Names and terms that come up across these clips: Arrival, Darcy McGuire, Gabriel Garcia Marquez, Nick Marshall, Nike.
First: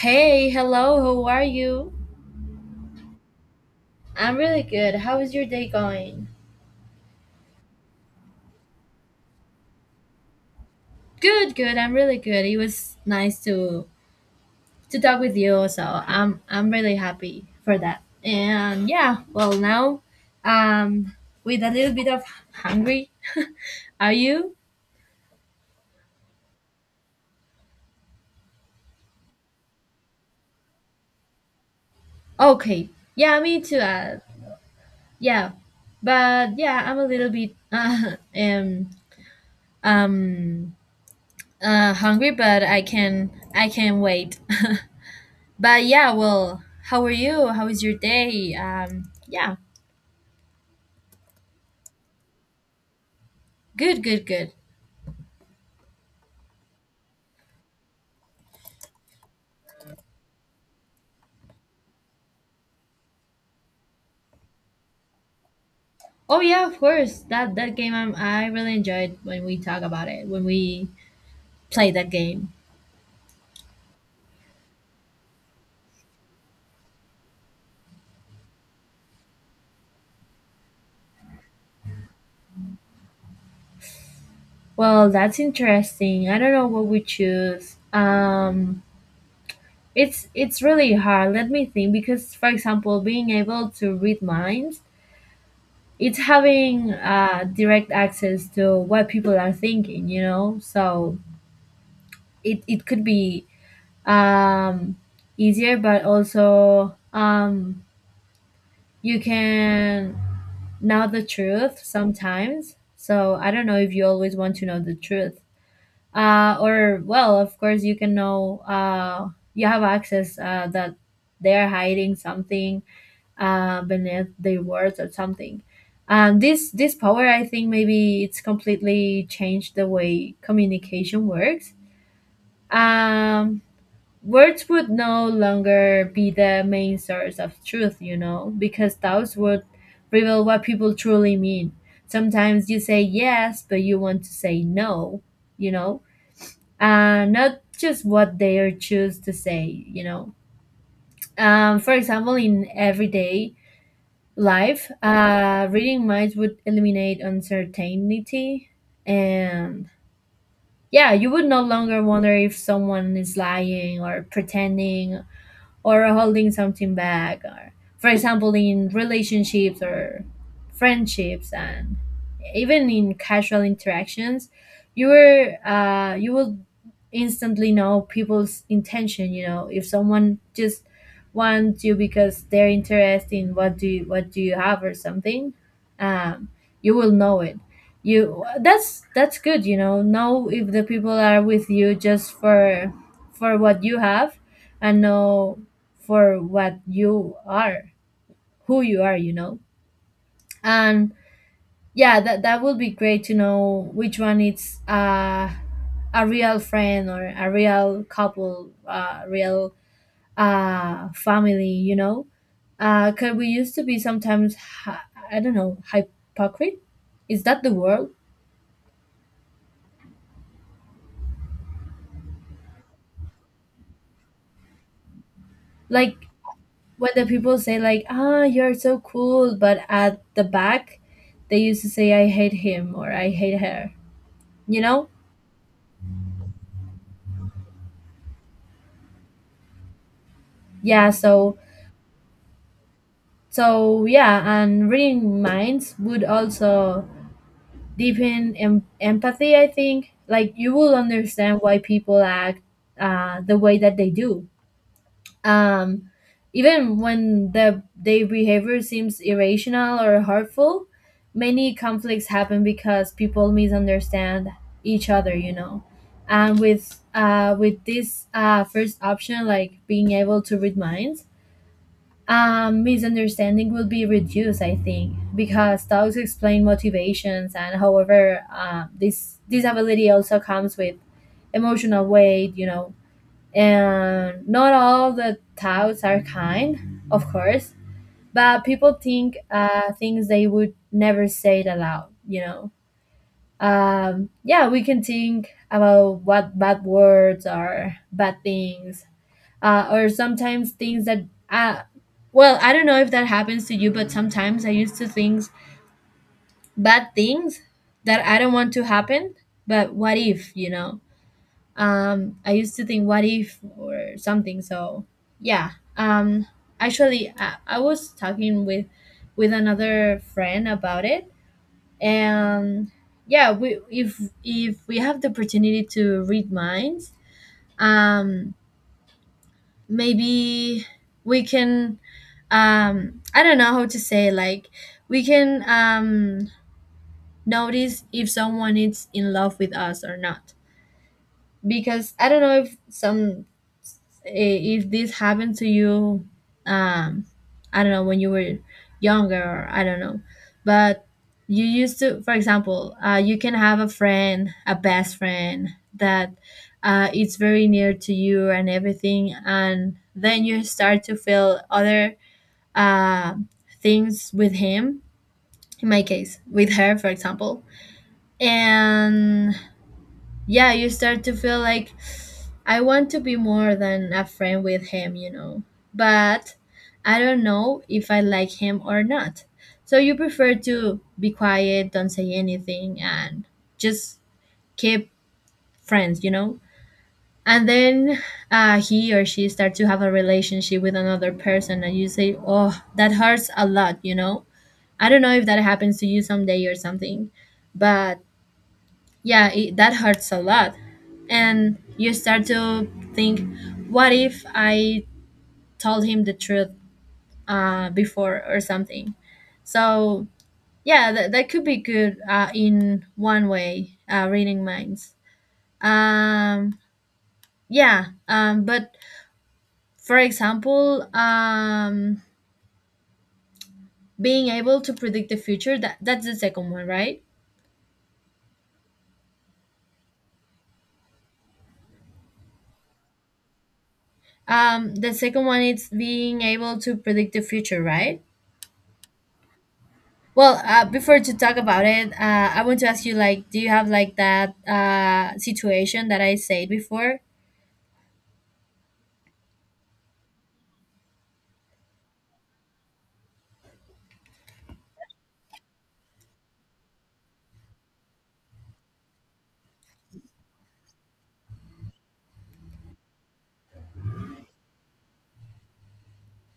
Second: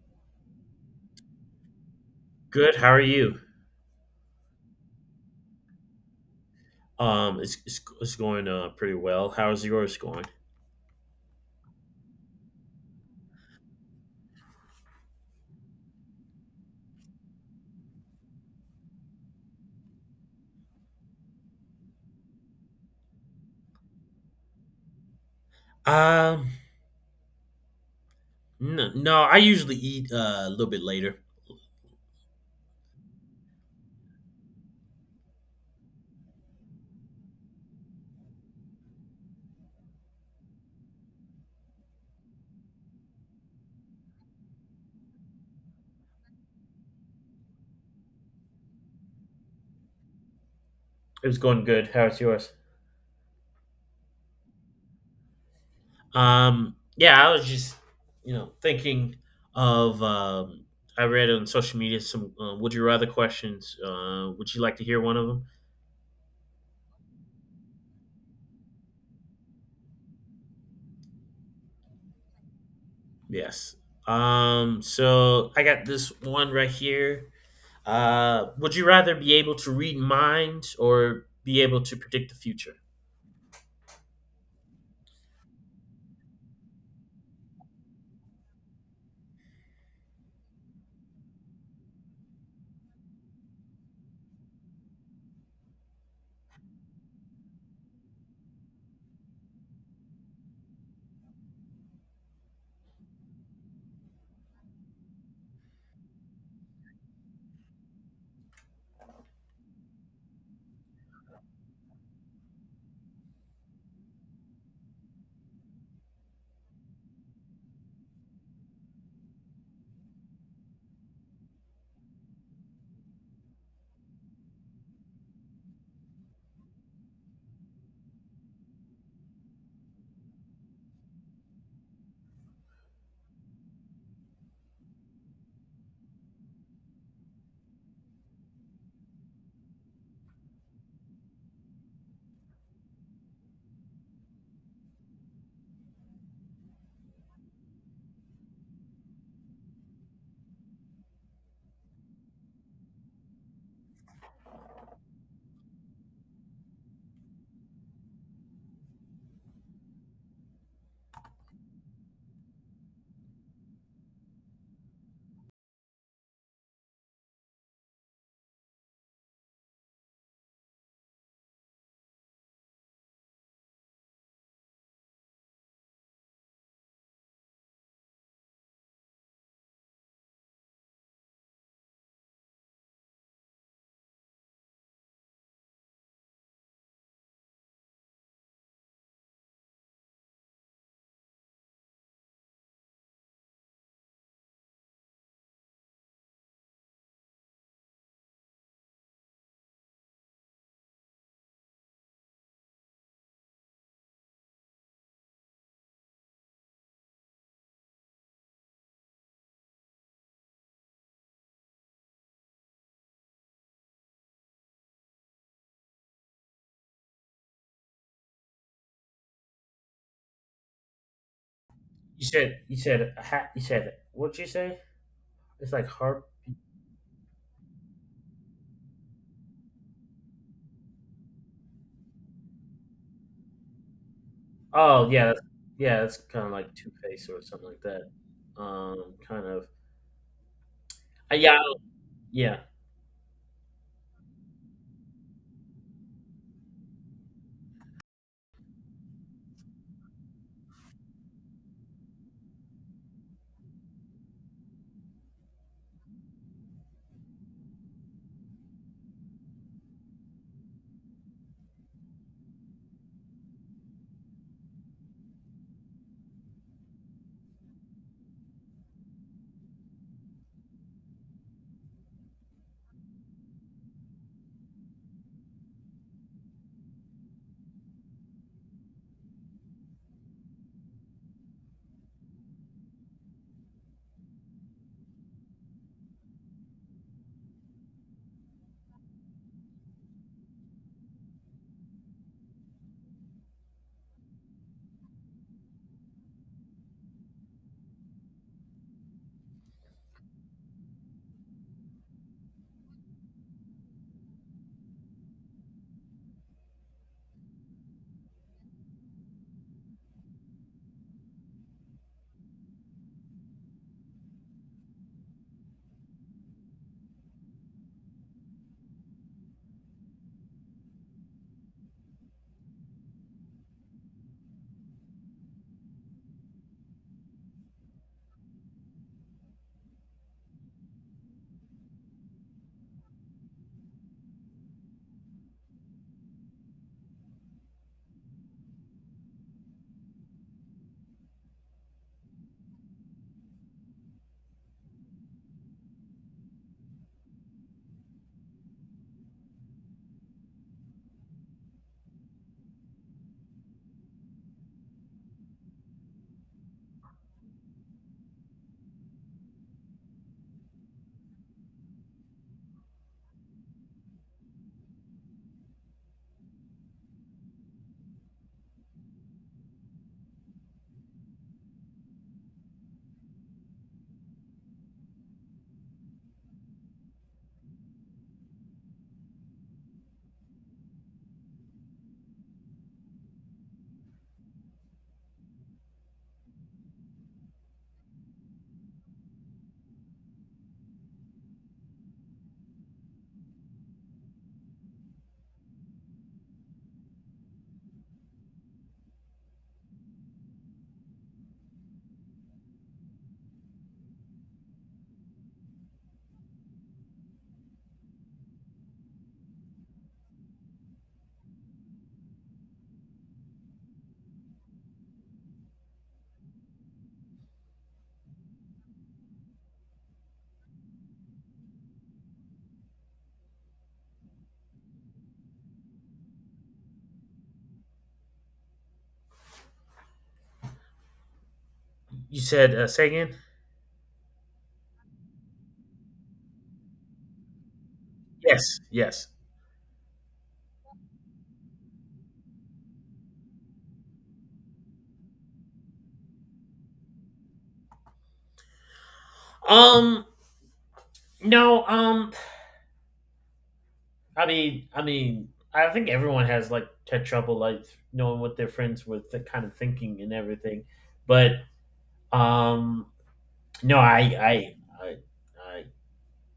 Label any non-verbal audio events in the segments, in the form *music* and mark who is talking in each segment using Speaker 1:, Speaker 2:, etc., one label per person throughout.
Speaker 1: Hey, hello, how are you?
Speaker 2: Good. How are you?
Speaker 1: I'm really good. How is your day going?
Speaker 2: It's going pretty well. How's yours going?
Speaker 1: Good, good. I'm really good. It was nice to talk with you, so I'm really happy for that. And yeah, well now um with a little bit of hungry. *laughs* Are you?
Speaker 2: Um, no, no, I usually eat a little bit later.
Speaker 1: Okay. Yeah, me too. Yeah. But yeah, I'm a little bit *laughs* um hungry, but I can wait. *laughs* But yeah, well, how are you? How is your day? Yeah,
Speaker 2: It was going good. How's yours?
Speaker 1: good, good, good.
Speaker 2: Yeah, I was just, thinking of. I read on social media some "Would you rather" questions. Would you like to hear one of them?
Speaker 1: Oh yeah, of course. That game, I really enjoyed when we talk about it when we play that game.
Speaker 2: Yes. So I got this one right here. Would you rather be able to read minds or be able to predict the future?
Speaker 1: Well, that's interesting. I don't know what we choose. It's really hard. Let me think, because, for example, being able to read minds, it's having direct access to what people are thinking. You know, so it could be um easier, but also, you can know the truth sometimes. So I don't know if you always want to know the truth, or, well, of course, you can know, you have access, that they are hiding something beneath their words, or something. This power, I think, maybe it's completely changed the way communication works. um Words would no longer be the main source of truth, you know, because thoughts would reveal what people truly mean. Sometimes you say yes, but you want to say no, you know, not just what they are choose to say, you know. For example, in everyday life, reading minds would eliminate uncertainty, and yeah, you would no longer wonder if someone is lying or pretending or holding something back, or, for example, in relationships or friendships, and even in casual interactions, you will instantly know people's intention, you know, if someone just wants you because they're interested in what do you have, or something. um, you will know it. You That's good. You know if the people are with you, just for what you have, and know, for what you are, who you are, you know. And yeah, that would be great, to know which one is, a real friend, or a real couple, real, family, you know. Cause we used to be sometimes, I don't know, hypocrite. Is that the word?
Speaker 2: You said. What'd you say? It's like
Speaker 1: Like
Speaker 2: Harp.
Speaker 1: when the people say, like, ah, you're so cool, but at the back, they used to say, I hate him or I hate her, you
Speaker 2: Oh
Speaker 1: know?
Speaker 2: yeah, that's, yeah. It's kind of like Two Face or something like that. Kind of.
Speaker 1: Yeah,
Speaker 2: Yeah,
Speaker 1: so
Speaker 2: yeah.
Speaker 1: So yeah, and reading minds would also deepen empathy. I think, like, you will understand why people act, the way that they do. Um, Even when their behavior seems irrational or hurtful, many conflicts happen because people misunderstand each other. You know, and with this, first option, like being able to read minds, misunderstanding will be reduced, I think, because dogs explain motivations, and however, this ability also comes with emotional weight, you know. And not all the dogs are kind, of course, but people think, things they would never say it aloud, you know. Yeah, we can think about what bad words are, bad things, or sometimes things that, uh, well, I don't know if that happens to you, but sometimes I used to think bad things that I don't want to happen, but what if, you know, I used to think what if, or something. So yeah. um, Actually, I was talking with another friend about it, and yeah, we, if we have the opportunity to read minds, um maybe we can, I don't know how to say, like, we can, notice if someone is in love with us or not. Because I don't know if if this happened to you. um I don't know, when you were younger, or I don't know, but you used to, for example, you can have a friend, a best friend, that, it's very near to you and everything, and then you start to feel other, uh, things with him, in my case with her, for example, and yeah, you start to feel like, I want to be more than a friend with him, you know. But I don't know if I like him or not. So you prefer to be quiet, don't say anything, and just keep friends, you know? And then, he or she start to have a relationship with another person, and you say, oh, that hurts a lot, you know? I don't know if that happens to you someday or something, but yeah, that hurts a lot. And you start to think, what if I told him the truth, before or something. So yeah, that could be good, in one way, reading minds. Um, yeah. But for example, being able to predict the future, that's the second one, right?
Speaker 2: You said say again?
Speaker 1: The second one is being able to predict the future, right?
Speaker 2: Yes, yes.
Speaker 1: Well, before to talk about it, I want to ask you, like, do you have, like, that, situation that I said before?
Speaker 2: Um, no. I mean, I think everyone has like had trouble like knowing what their friends were the kind of thinking and everything, but um, no, I, I,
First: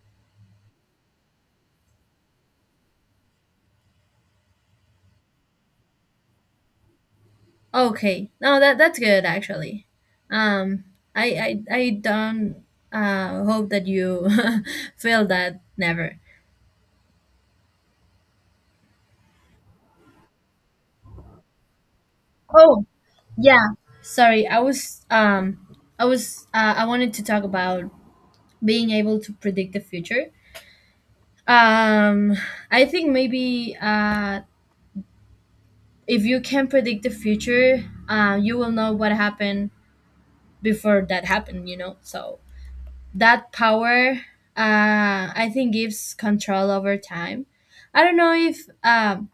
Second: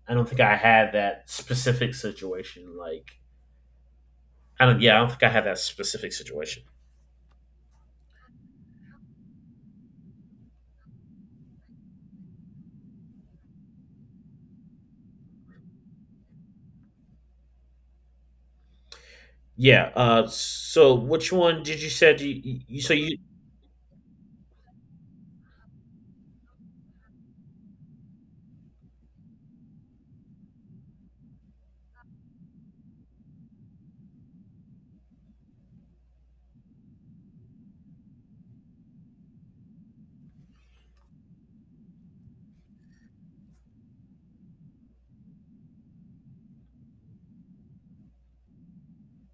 Speaker 2: I don't think I had that specific situation. Like, I don't. Yeah, I don't think I had that specific situation.
Speaker 1: Okay, no, that's good, actually. Um, I don't hope that you *laughs* feel that never.
Speaker 2: Yeah. So, which one did you said
Speaker 1: Oh
Speaker 2: so you,
Speaker 1: yeah, sorry. I wanted to talk about being able to predict the future. Um, I think maybe, if you can predict the future, you will know what happened before that happened. You know, so that power, I think, gives control over time. I don't know if,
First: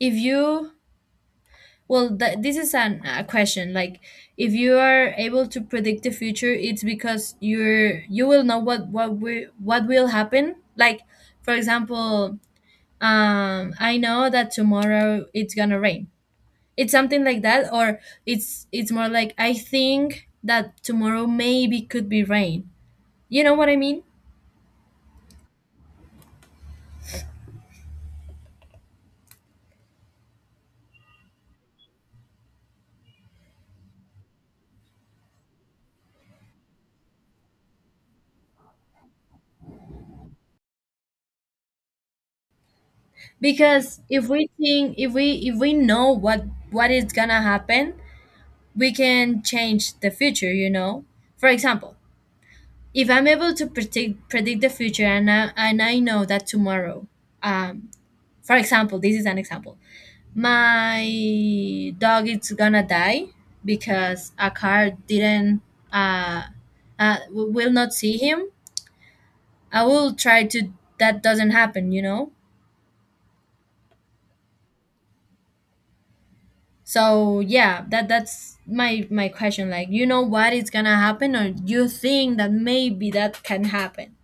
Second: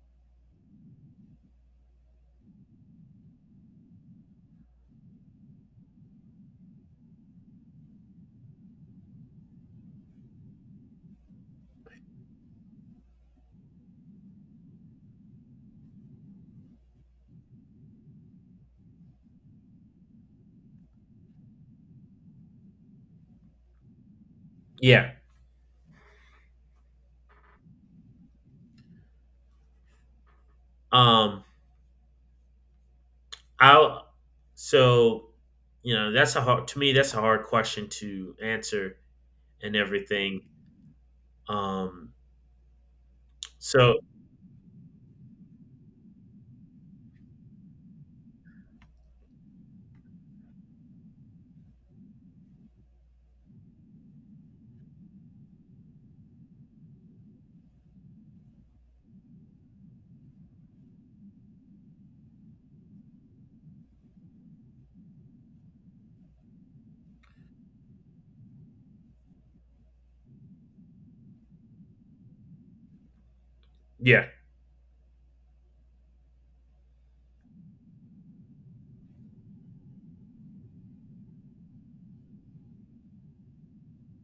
Speaker 1: if you, well, this is a question, like, if you are able to predict the future, it's because you will know what will happen. Like, for example, I know that tomorrow it's gonna rain. It's something like that, or it's more like, I think that tomorrow maybe could be rain, you know what I mean.
Speaker 2: yeah. Um. I so that's a hard to me that's a hard question to answer and everything. Um. So
Speaker 1: Because if we think if we know what is gonna happen, we can change the future, you know. For example, if I'm able to predict the future, and I know that tomorrow, um for example, this is an example, my dog is gonna die, because a car didn't uh, w- will not see him, I will try to, that doesn't happen, you know.
Speaker 2: yeah.
Speaker 1: So yeah, that's my question. Like, you know what is gonna happen, or you think that maybe that can happen?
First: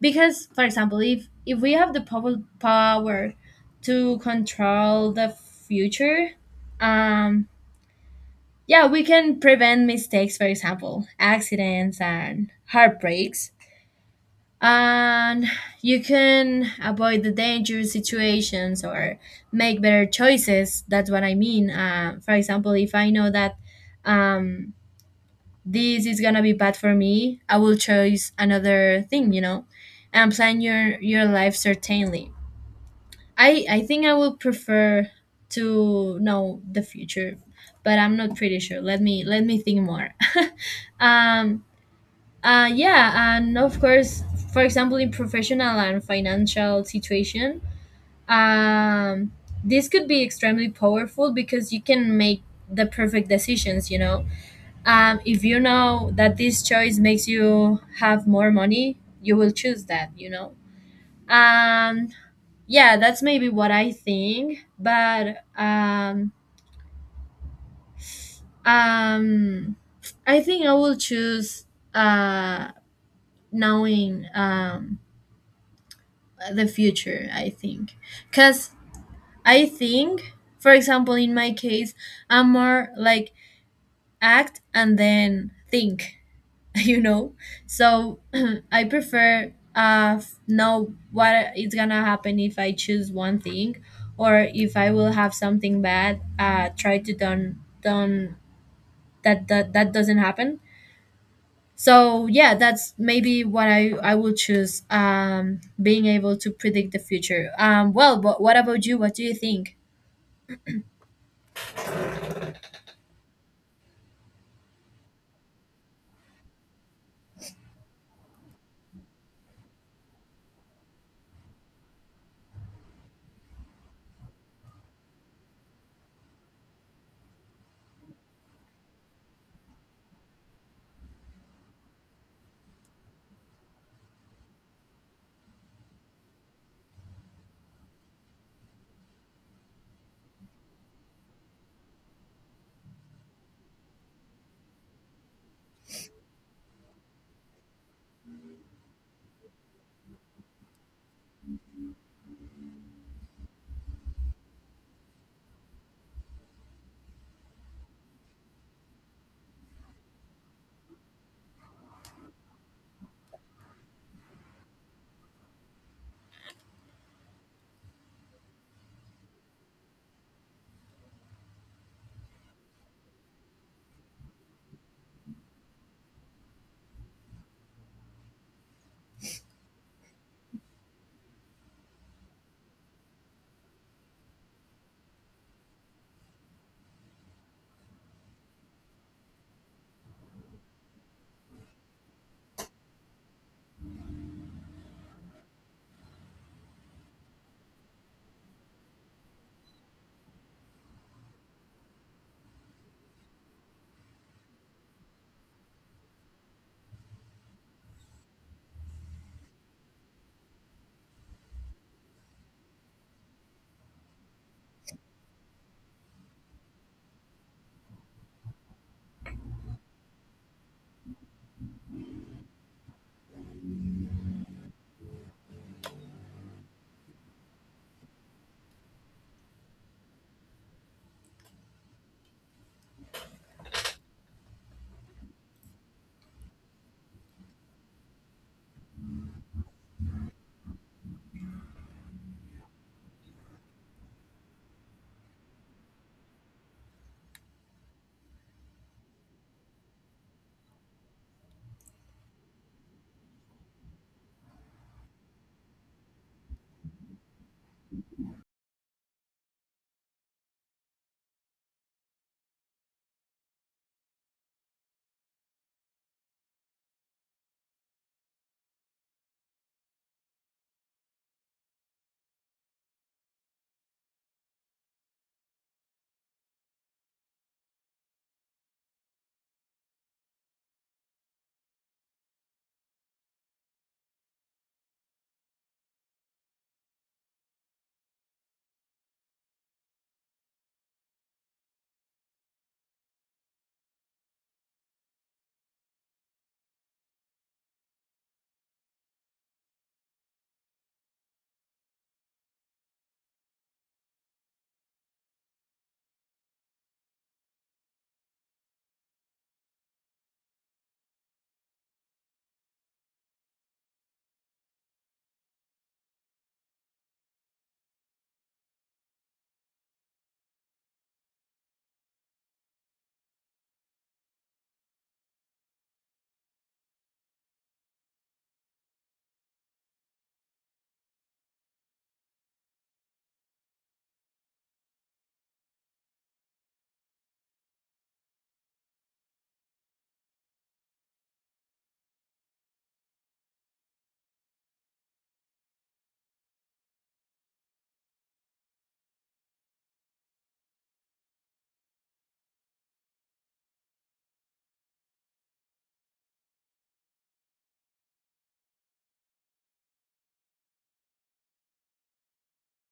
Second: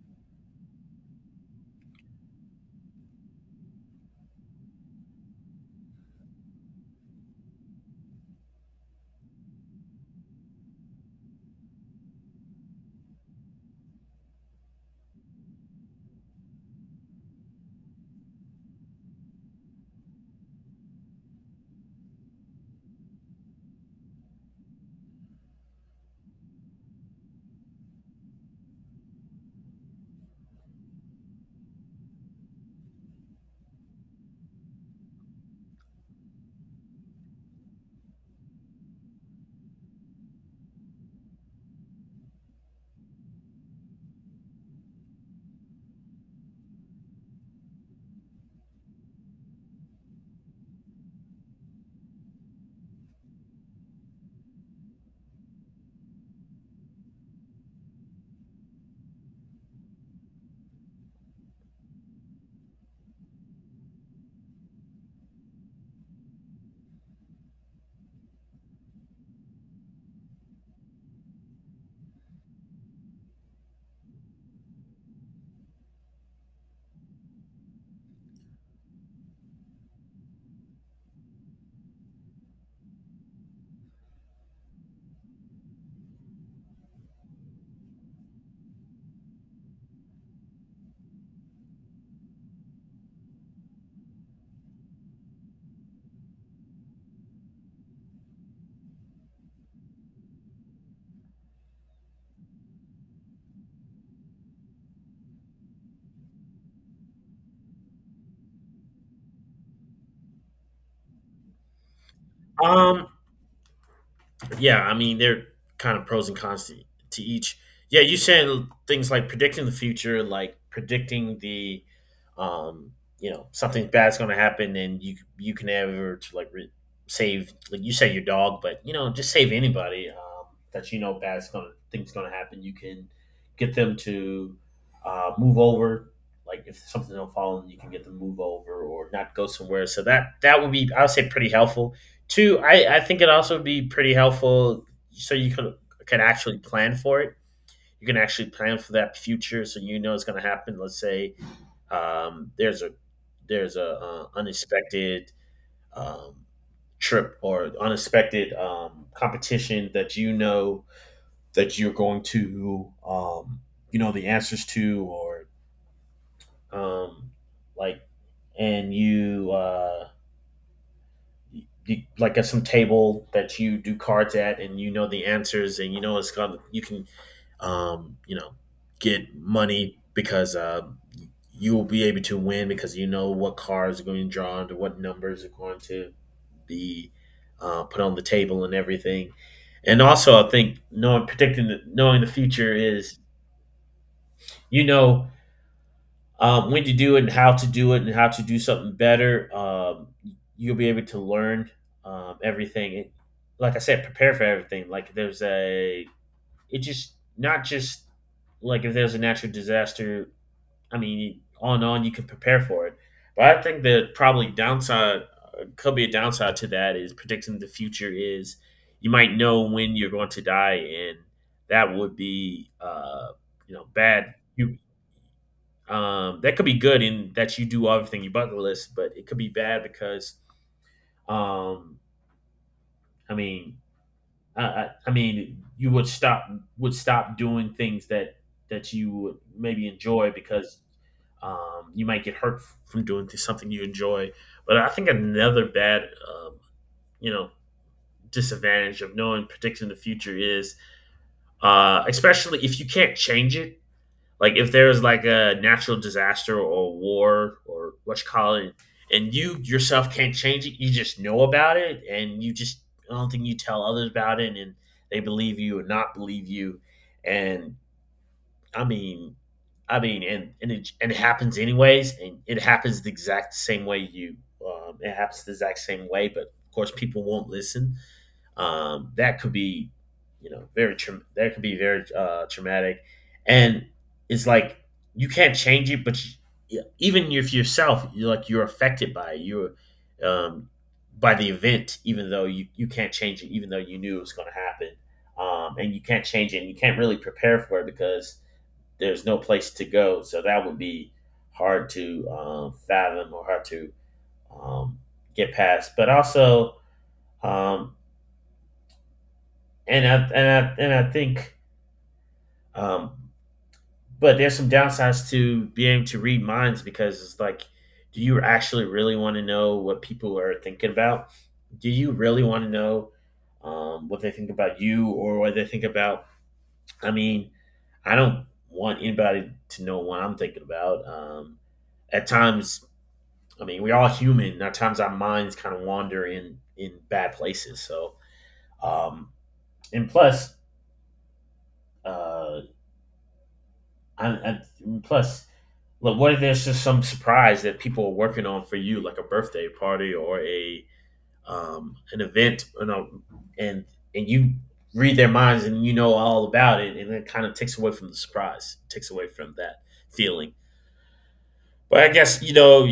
Speaker 1: Because, for example, if we have the power to control the future, um, yeah, we can prevent mistakes, for example, accidents and heartbreaks, and you can avoid the dangerous situations, or make better choices. That's what I mean. For example, if I know that, um, this is gonna be bad for me, I will choose another thing, you know, and plan your life, certainly. I think I would prefer to know the future, but I'm not pretty sure. Let me, think more. *laughs* um yeah, and of course, for example, in professional and financial situation, um, this could be extremely powerful, because you can make the perfect decisions. You know, if you know that this choice makes you have more money, you will choose that. You know, um, yeah, that's maybe what I think, but, um, I think I will choose, uh knowing, the future, I think, because I think, for example, in my case, I'm more like, act and then think, *laughs* you know. So *clears throat* I prefer, know what is gonna happen if I choose one thing, or if I will have something bad, try to, don't, that doesn't happen. So yeah, that's maybe what I will choose, being able to predict the future. Well, but what about you, what do you think?
Speaker 2: Um. Yeah, I mean, they're kind of pros and cons to each. Yeah, you saying things like predicting the future, like predicting the, um, something bad's going to happen, and you can ever to like save, like you say your dog, but just save anybody that you know bad's going to things going to happen. You can get them to move over. Like if something don't fall, you can get them to move over or not go somewhere. So that would be, I would say, pretty helpful. Two, I think it also be pretty helpful so you can actually plan for it. You can actually plan for that future, so you know it's going to happen. Let's say um, there's a there's a unexpected um, trip or unexpected competition that you know that you're going to you know the answers to or um, like and you you, like at some table that you do cards at and you know the answers and you know it's gonna you can um you know get money because you will be able to win because you know what cards are going to draw and what numbers are going to be put on the table and everything. And also I think knowing knowing the future is you know when to do it and how to do it and how to do something better. You'll be able to learn everything. And like I said, prepare for everything. Like it just not just like if there's a natural disaster. I mean, on and on you can prepare for it. But I think the probably downside could be a downside to that is predicting the future is you might know when you're going to die, and that would be you know bad you. That could be good in that you do everything you bucket list, but it could be bad because um, I mean, I mean, you would stop doing things that you would maybe enjoy because you might get hurt from doing something you enjoy. But I think another bad, um, you know, disadvantage of knowing predicting the future is, especially if you can't change it. Like if there was like a natural disaster or war or what you call it, and you yourself can't change it, you just know about it, and you just I don't think you tell others about it, and they believe you or not believe you, and I mean, and it happens anyways, and it happens the exact same way you. It happens the exact same way, but of course, people won't listen. That could be, that could be very traumatic, and it's like you can't change it, but you, even if yourself, you're like you're affected by it. You're um, by the event, even though you can't change it, even though you knew it was going to happen, and you can't change it, and you can't really prepare for it because there's no place to go. So that would be hard to fathom or hard to um, get past. But also, um, and I, and and I think, um, but there's some downsides to being able to read minds because it's like, do you actually really want to know what people are thinking about? Do you really want to know what they think about you or what they think about? I mean, I don't want anybody to know what I'm thinking about. At times, I mean, we're all human. At times, our minds kind of wander in bad places. So, um, and plus, uh, I, I, plus, look, what if there's just some surprise that people are working on for you, like a birthday party or a an event, and and you read their minds and you know all about it, and it kind of takes away from the surprise, takes away from that feeling. But I guess,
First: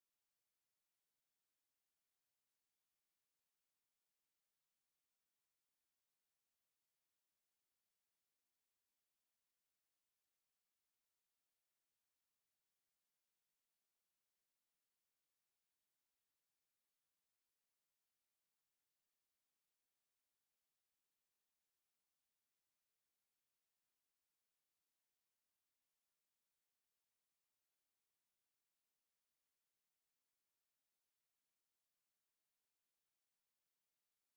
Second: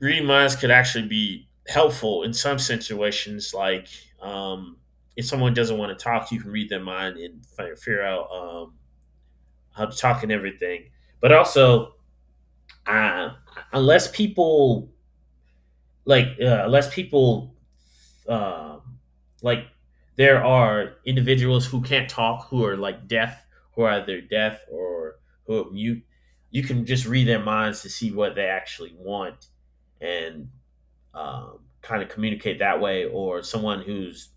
Speaker 2: reading minds could actually be helpful in some situations. Like, um, if someone doesn't want to talk, you can read their mind and figure out how to talk and everything. But also, uh, unless people unless people um, like, there are individuals who can't talk, who are like deaf, who are either deaf or who are mute. You can just read their minds to see what they actually want, and kind of communicate that way, or someone who's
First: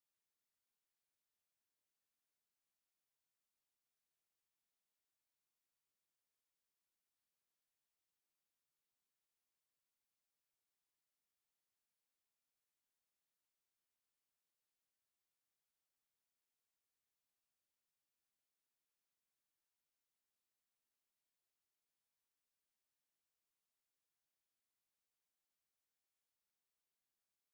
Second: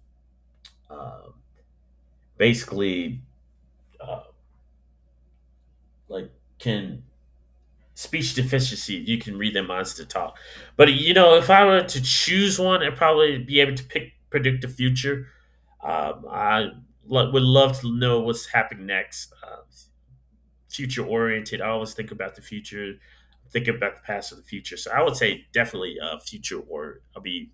Speaker 2: um basically uh, like can speech deficiency. You can read their minds to talk. But if I were to choose one, I'd probably be able to pick predict the future. I would love to know what's happening next. Future oriented. I always think about the future, thinking about the past or the future. So I would say definitely future or I'll be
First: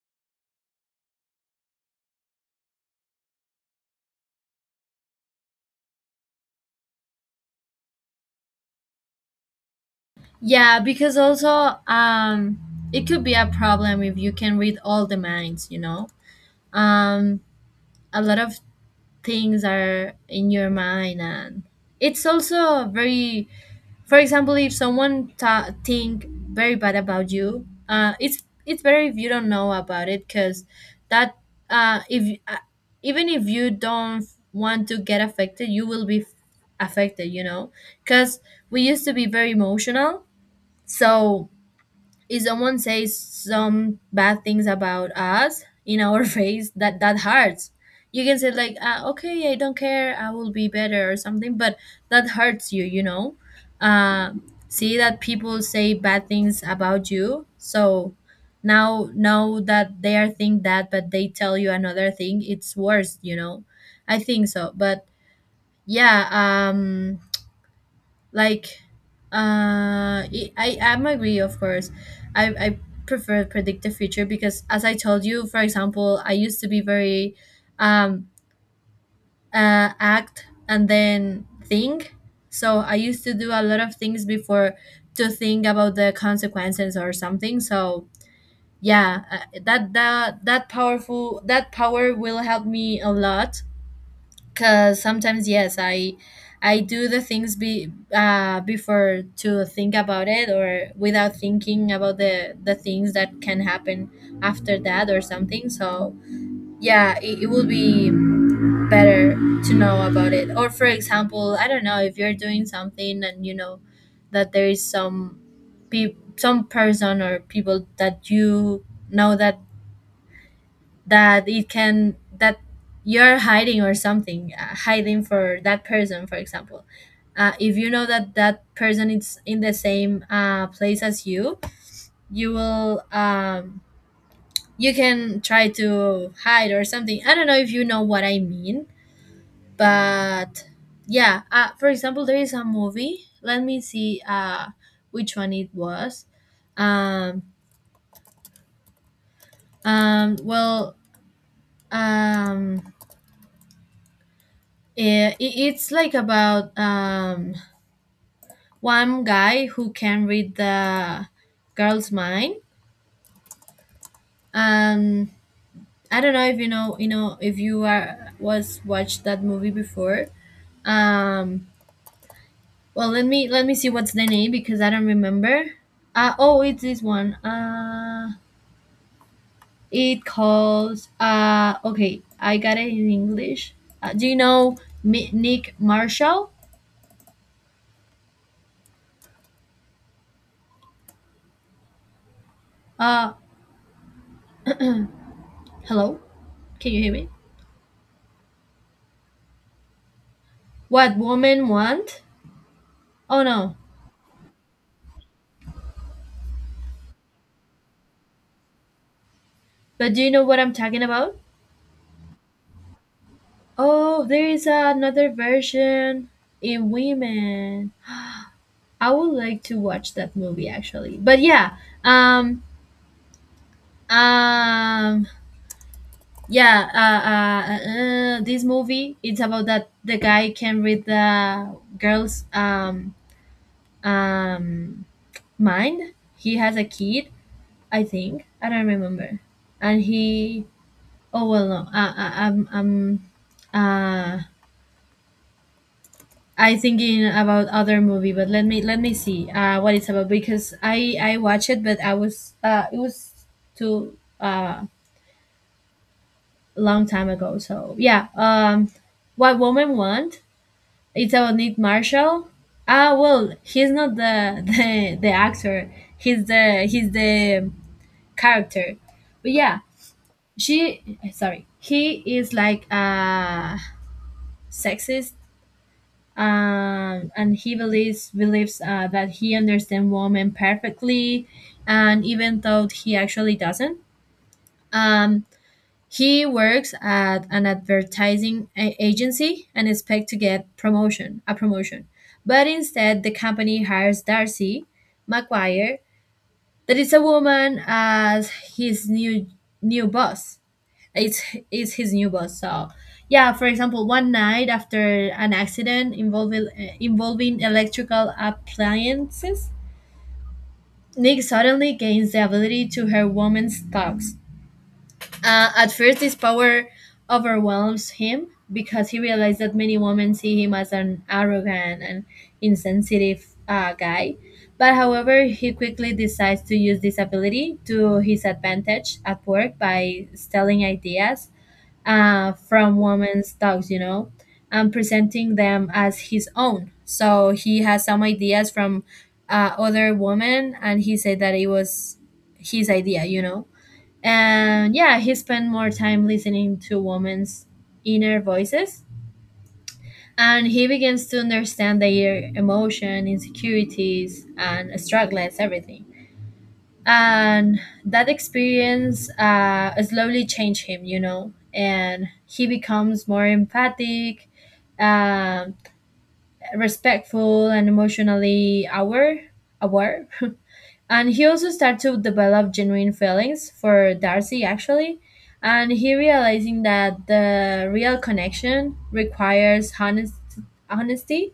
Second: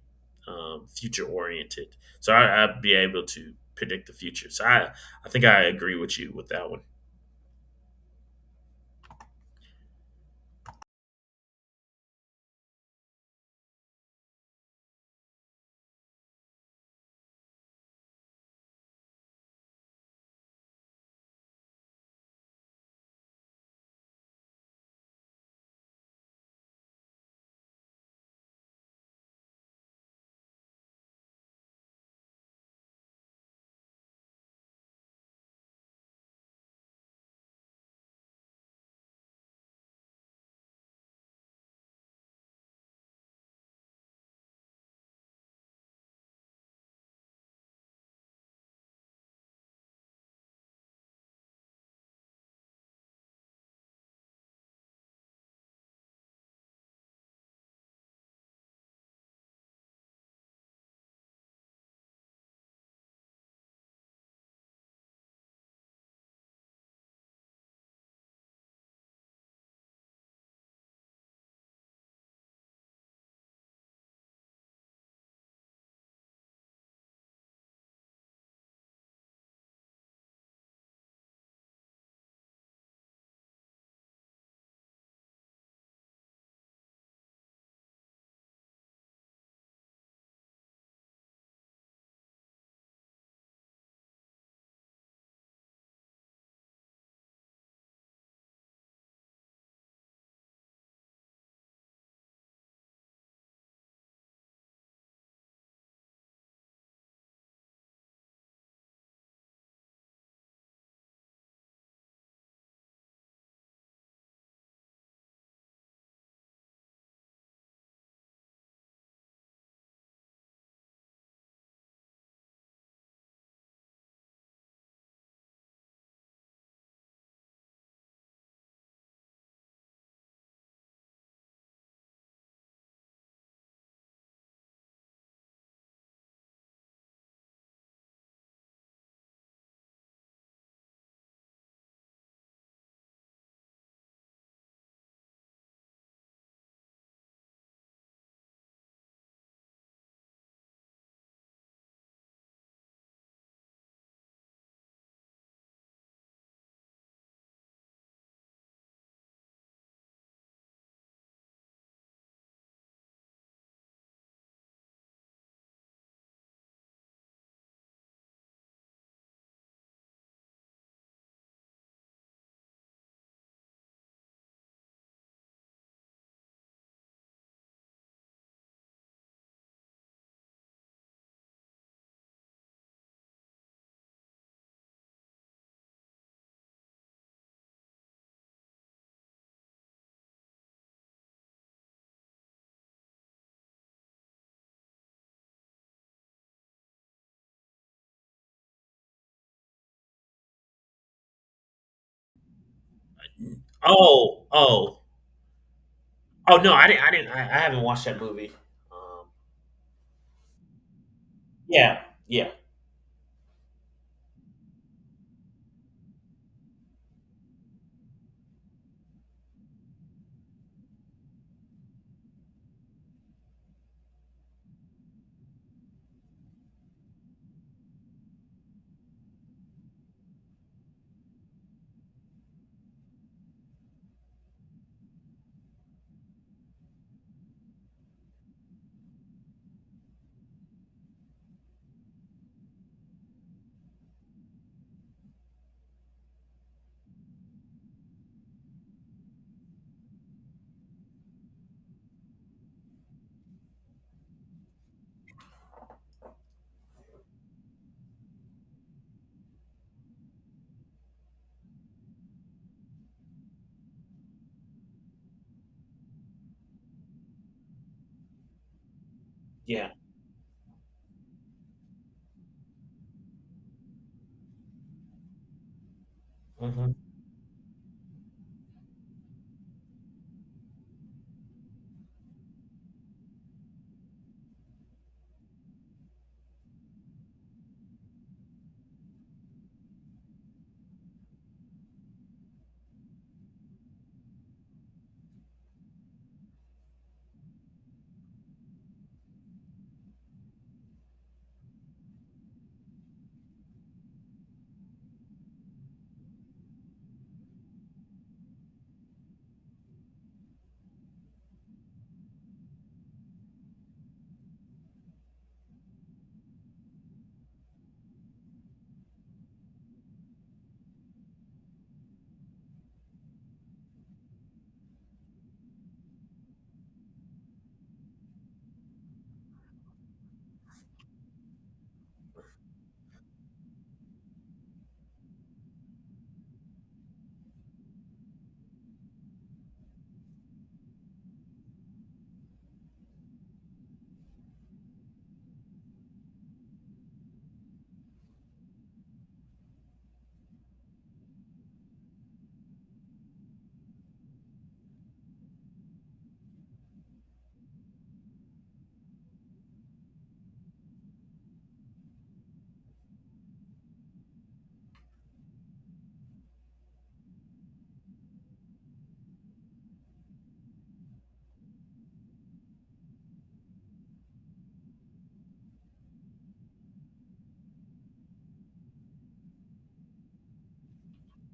Speaker 2: future oriented. So I'd be able to predict the future. So I think I agree with you with that one.
Speaker 1: Yeah, because also, it could be a problem if you can read all the minds, you know. um a lot of things are in your mind, and it's also very, for example, if someone think very bad about you, it's better if you don't know about it, because that, if you- even if you don't want to get affected, you will be affected, you know, because we used to be very emotional. So if someone says some bad things about us in our *laughs* face, that hurts. You can say, like, "Ah, okay, I don't care, I will be better, or something, but that hurts you, you know, uh, see that people say bad things about you, so now know that they are think that, but they tell you another thing, it's worse, you know, I think so. But yeah, like, I am Agree, of course. I prefer predict the future because, as I told you, for example, I used to be very, um act and then think. So I used to do a lot of things before to think about the consequences or something. So yeah, that powerful, that power will help me a lot. Cause sometimes, yes, I do the things be before to think about it, or without thinking about the things that can happen after that or something. So yeah, it would be better to know about it. Or for example, I don't know, if you're doing something and you know that there is some some person or people that you know that that it can that you're hiding or something, hiding for that person, for example. If you know that that person is in the same place as you, you will you can try to hide or something. I don't know if you know what I mean. But yeah, for example, there is a movie. Let me see, which one it was. um, well, um, Eh, i- it's like about one guy who can read the girl's mind. Um, I don't know if you know, you know, if you are was watched that movie before. um well, let me see what's the name, because I don't remember. Oh, it's this one. It calls, okay, I got it in English. Do you know Nick Marshall? uh Hello, can you hear me? What Women Want. Oh no.
Speaker 2: Oh, oh, oh no, I didn't, I haven't watched that movie. Um,
Speaker 1: But do you know what I'm talking about?
Speaker 2: yeah, yeah,
Speaker 1: Oh, there is another version, in women. I would like to watch that movie, actually. But yeah, um, um, yeah, this movie, it's about that the guy can read the girl's um mind. He has a kid, I think. I don't remember. And he, oh well, no, uh I thinking about other movie. But let me see, what it's about, because I watched it, but I was it was too, long time ago. So yeah, what woman want? It's about Nick Marshall. Ah, well, he's not the *laughs* the actor. He's the character. But yeah,
Speaker 2: yeah,
Speaker 1: she sorry, he is like a sexist,
Speaker 2: hmm,
Speaker 1: and he believes that he understands women perfectly. And even though he actually doesn't, um, he works at an advertising agency and expect to get promotion, a promotion. But instead, the company hires Darcy McGuire, that is a woman, as his new boss. It's it's his new boss. So yeah, for example, one night after an accident involving electrical appliances, Nick suddenly gains the ability to hear women's talks. At first, this power overwhelms him, because he realized that many women see him as an arrogant and insensitive guy. But however, he quickly decides to use this ability to his advantage at work by stealing ideas from women's dogs, and presenting them as his own. So he has some ideas from, other women, and he said that it was his idea. And yeah, he spent more time listening to women's inner voices, and he begins to understand their emotion, insecurities, and struggles, everything. And that experience, slowly changed him, and he becomes more empathic, um respectful, and emotionally aware *laughs* and he also started to develop genuine feelings for Darcy, actually. And he realizing that the real connection requires honesty,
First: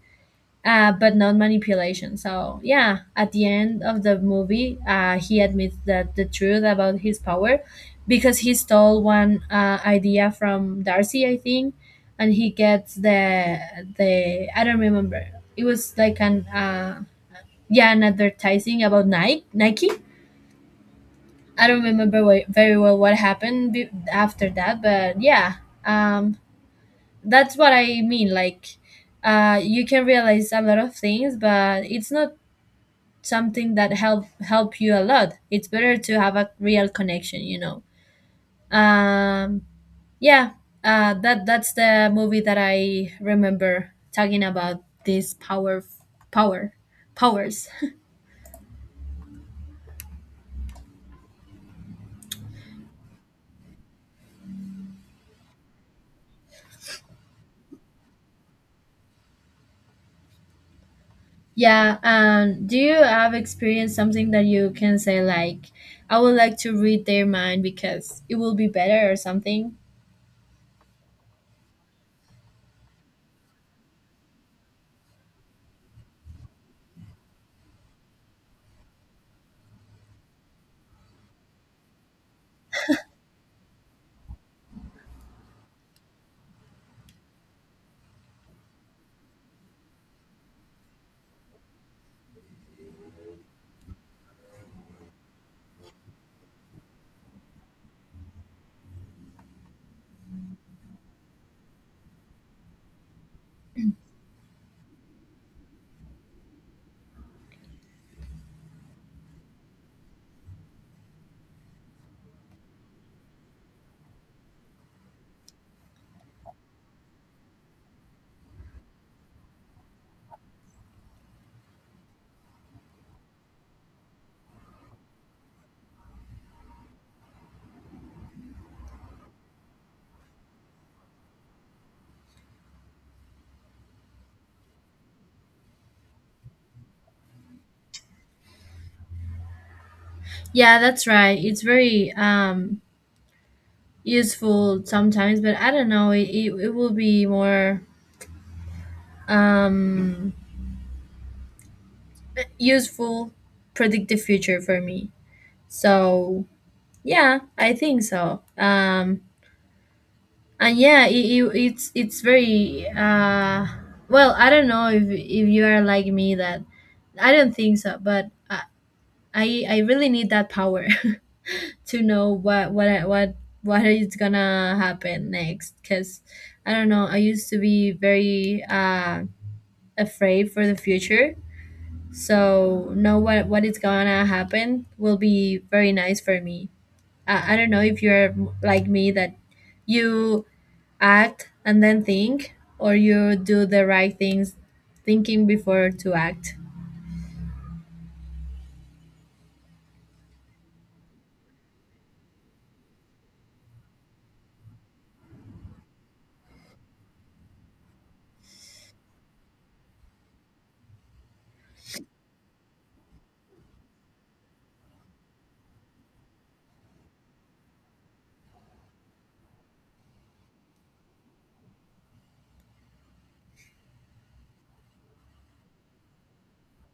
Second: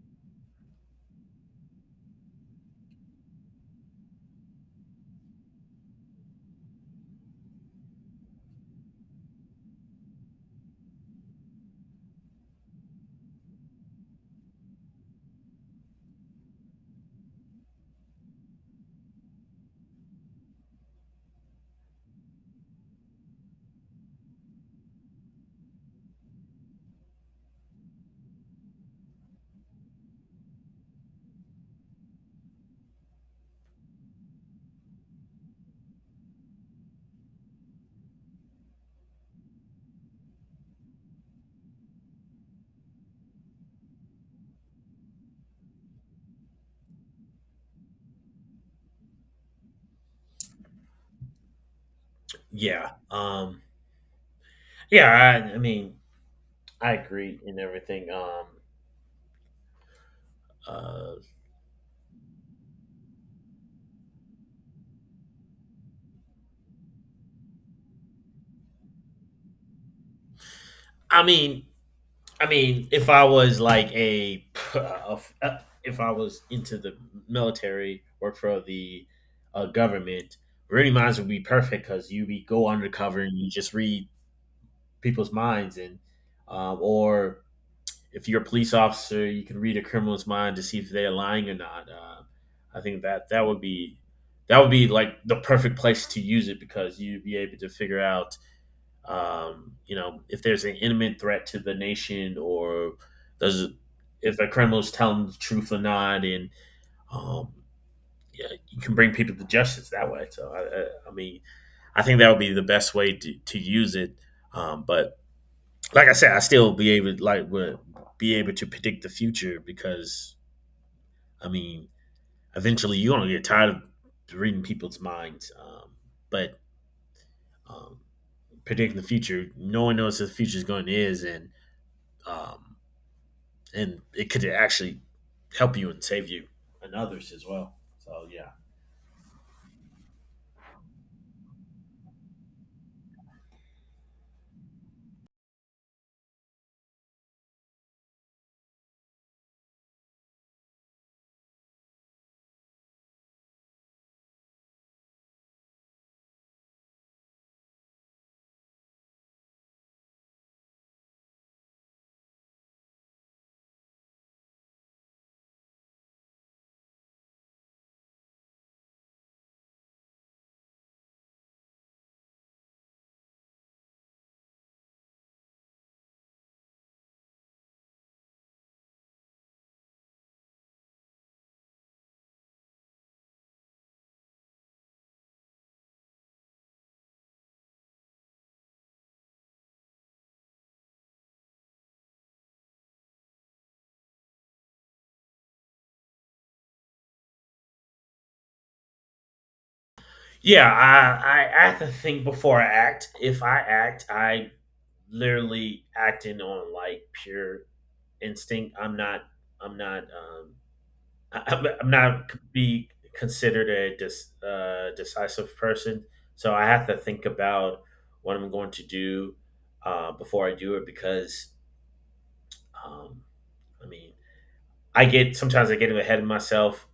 Speaker 1: but not manipulation. So yeah, at the end of the movie, he admits that the truth about his power, because he stole one, idea from Darcy, I think, and he gets the I don't remember. It was like an, yeah, an advertising about Nike. I don't remember very well what happened after that, but yeah, um, that's what I mean. Like, you can realize a lot of things, but it's not something that help you a lot. It's better to have a real connection. um yeah, that's the movie that I remember, talking about this power power powers *laughs*
Speaker 2: yeah, yeah. I mean, I agree in everything. Uh,
Speaker 1: yeah, do you have experienced something that you can say, like, I would like to read their mind because it will be better, or something?
Speaker 2: I mean, I mean, if I was like a, if I was into the military, work for the government, reading minds would be perfect because you be go undercover and you just read people's minds, and or if you're a police officer, you can read a criminal's mind to see if they're lying or not. I think that would be like the perfect place to use it because you'd be able to figure out if there's an imminent threat to the nation or does if a criminal's telling the truth or not, and um, yeah, you can bring people to justice that way. So I mean, I think that would be the best way to use it. But like I said, I still be able like would be able to predict the future because I mean, eventually you're gonna get tired of reading people's minds. But um, predicting the future, no one knows what the future is going to is, um, and it could actually help you and save you and others as well. So yeah,
Speaker 1: Yeah, that's right. It's very, useful sometimes, but I don't know, it will be more, um, useful, predict the future for me. So yeah, I think so. And yeah, it's very, well, I don't know, if you are like me, that I don't think so, but I really need that power *laughs* to know what I- what is gonna happen next, because I don't know. I used to be very, afraid for the future, so know what is gonna happen will be very nice for me. I don't know if you're like me, that you act and then think, or you do the right things, thinking before to act.
Speaker 2: yeah, I have to think before I act. If I act, I literally acting on like pure instinct. I'm not. I'm not. I'm not be considered a decisive person. So I have to think about what I'm going to do before I do it because um, I mean I get sometimes I get ahead of myself,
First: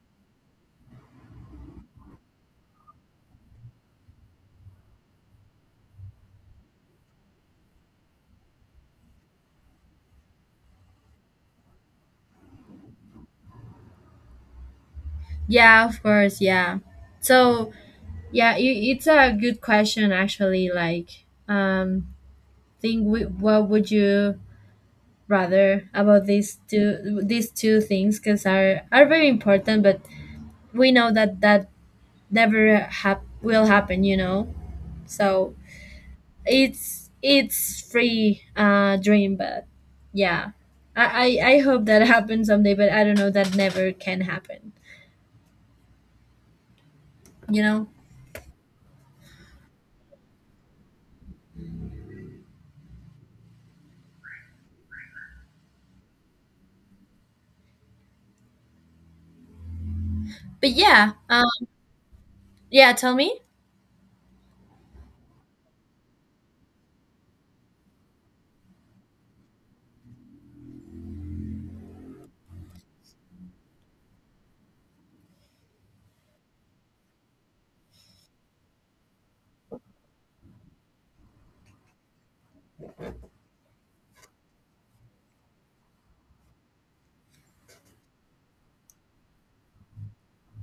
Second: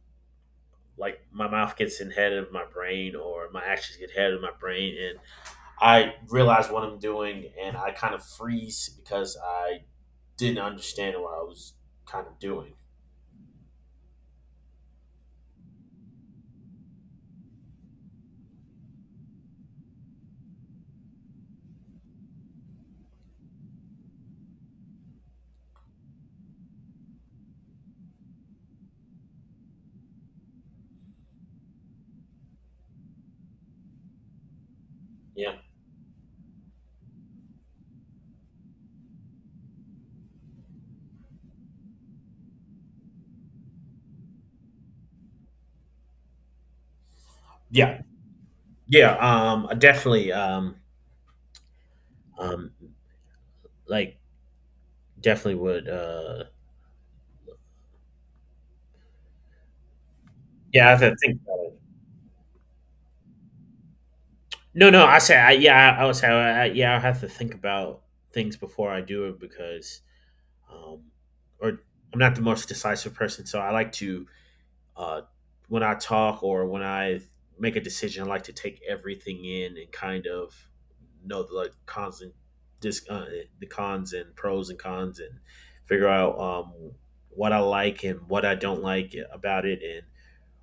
Speaker 2: like my mouth gets ahead of my brain or my actions get ahead of my brain, and I realize what I'm doing, and I kind of freeze because I didn't understand what I was kind of doing.
Speaker 1: Yeah, of course, yeah. So yeah, it's a good question, actually. Like, what would you rather about these two things, because are very important, but we know that never will happen, you know. So
Speaker 2: Yeah,
Speaker 1: it's free, dream, but yeah. I hope that *laughs* happens someday, but I don't know, that never can happen, you know.
Speaker 2: yeah, yeah, I definitely um like definitely would
Speaker 1: But
Speaker 2: yeah, I have
Speaker 1: yeah,
Speaker 2: to think about it.
Speaker 1: yeah, tell me.
Speaker 2: No, no, I say yeah, would say yeah, I have to think about things before I do it because um or I'm not the most decisive person, so I like to uh, when I talk or when I make a decision, I like to take everything in and kind of know the like, cons and dis- uh, the cons and pros and cons and figure out what I like and what I don't like about it and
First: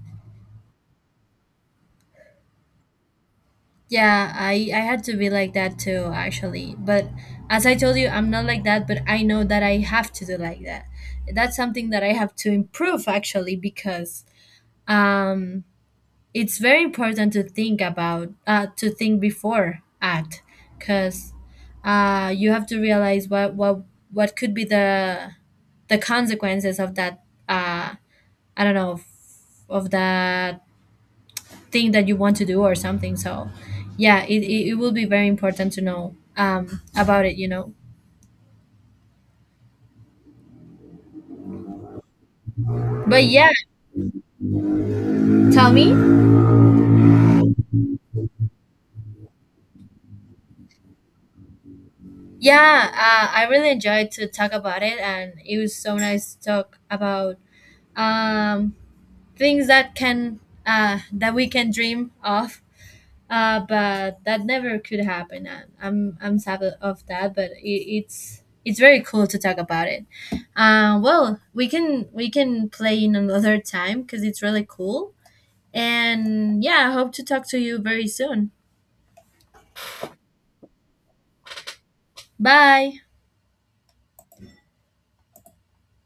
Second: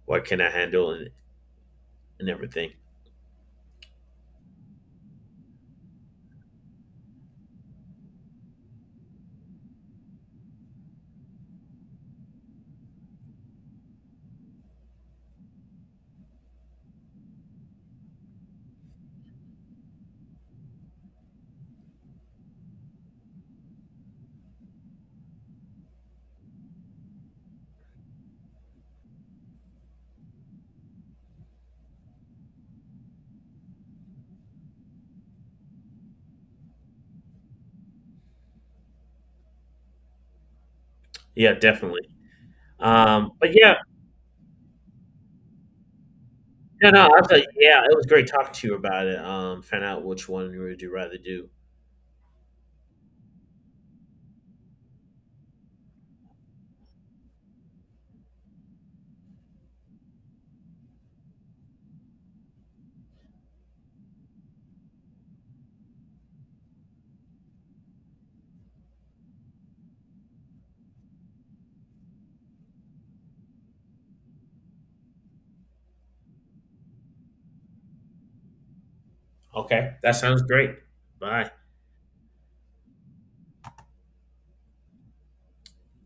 Speaker 2: what can I handle and everything.
Speaker 1: Yeah, I had to be like that too, actually. But as I told you, I'm not like that, but I know that I have to do like that. That's something that I have to improve, actually, because, um it's very important to think about, to think before act. Because, you have to realize what could be the consequences of that, I don't know, of that thing that you want to do or something. So yeah, it will be very important to know, about it, you know.
Speaker 2: Yeah, definitely.
Speaker 1: But yeah,
Speaker 2: But yeah,
Speaker 1: tell me.
Speaker 2: no, no, I was like, yeah, it was great talking to you about it. Find out which one you rather do.
Speaker 1: Yeah, I really enjoyed to talk about it, and it was so nice to talk about, um, things that can, that we can dream of, but that never could happen. And I'm sad of that, but it's very cool to talk about it. Well, we can play in another time, because it's really cool. And yeah, I hope to talk to you very soon.
Speaker 2: Okay, that sounds great. Bye.
Speaker 1: Bye.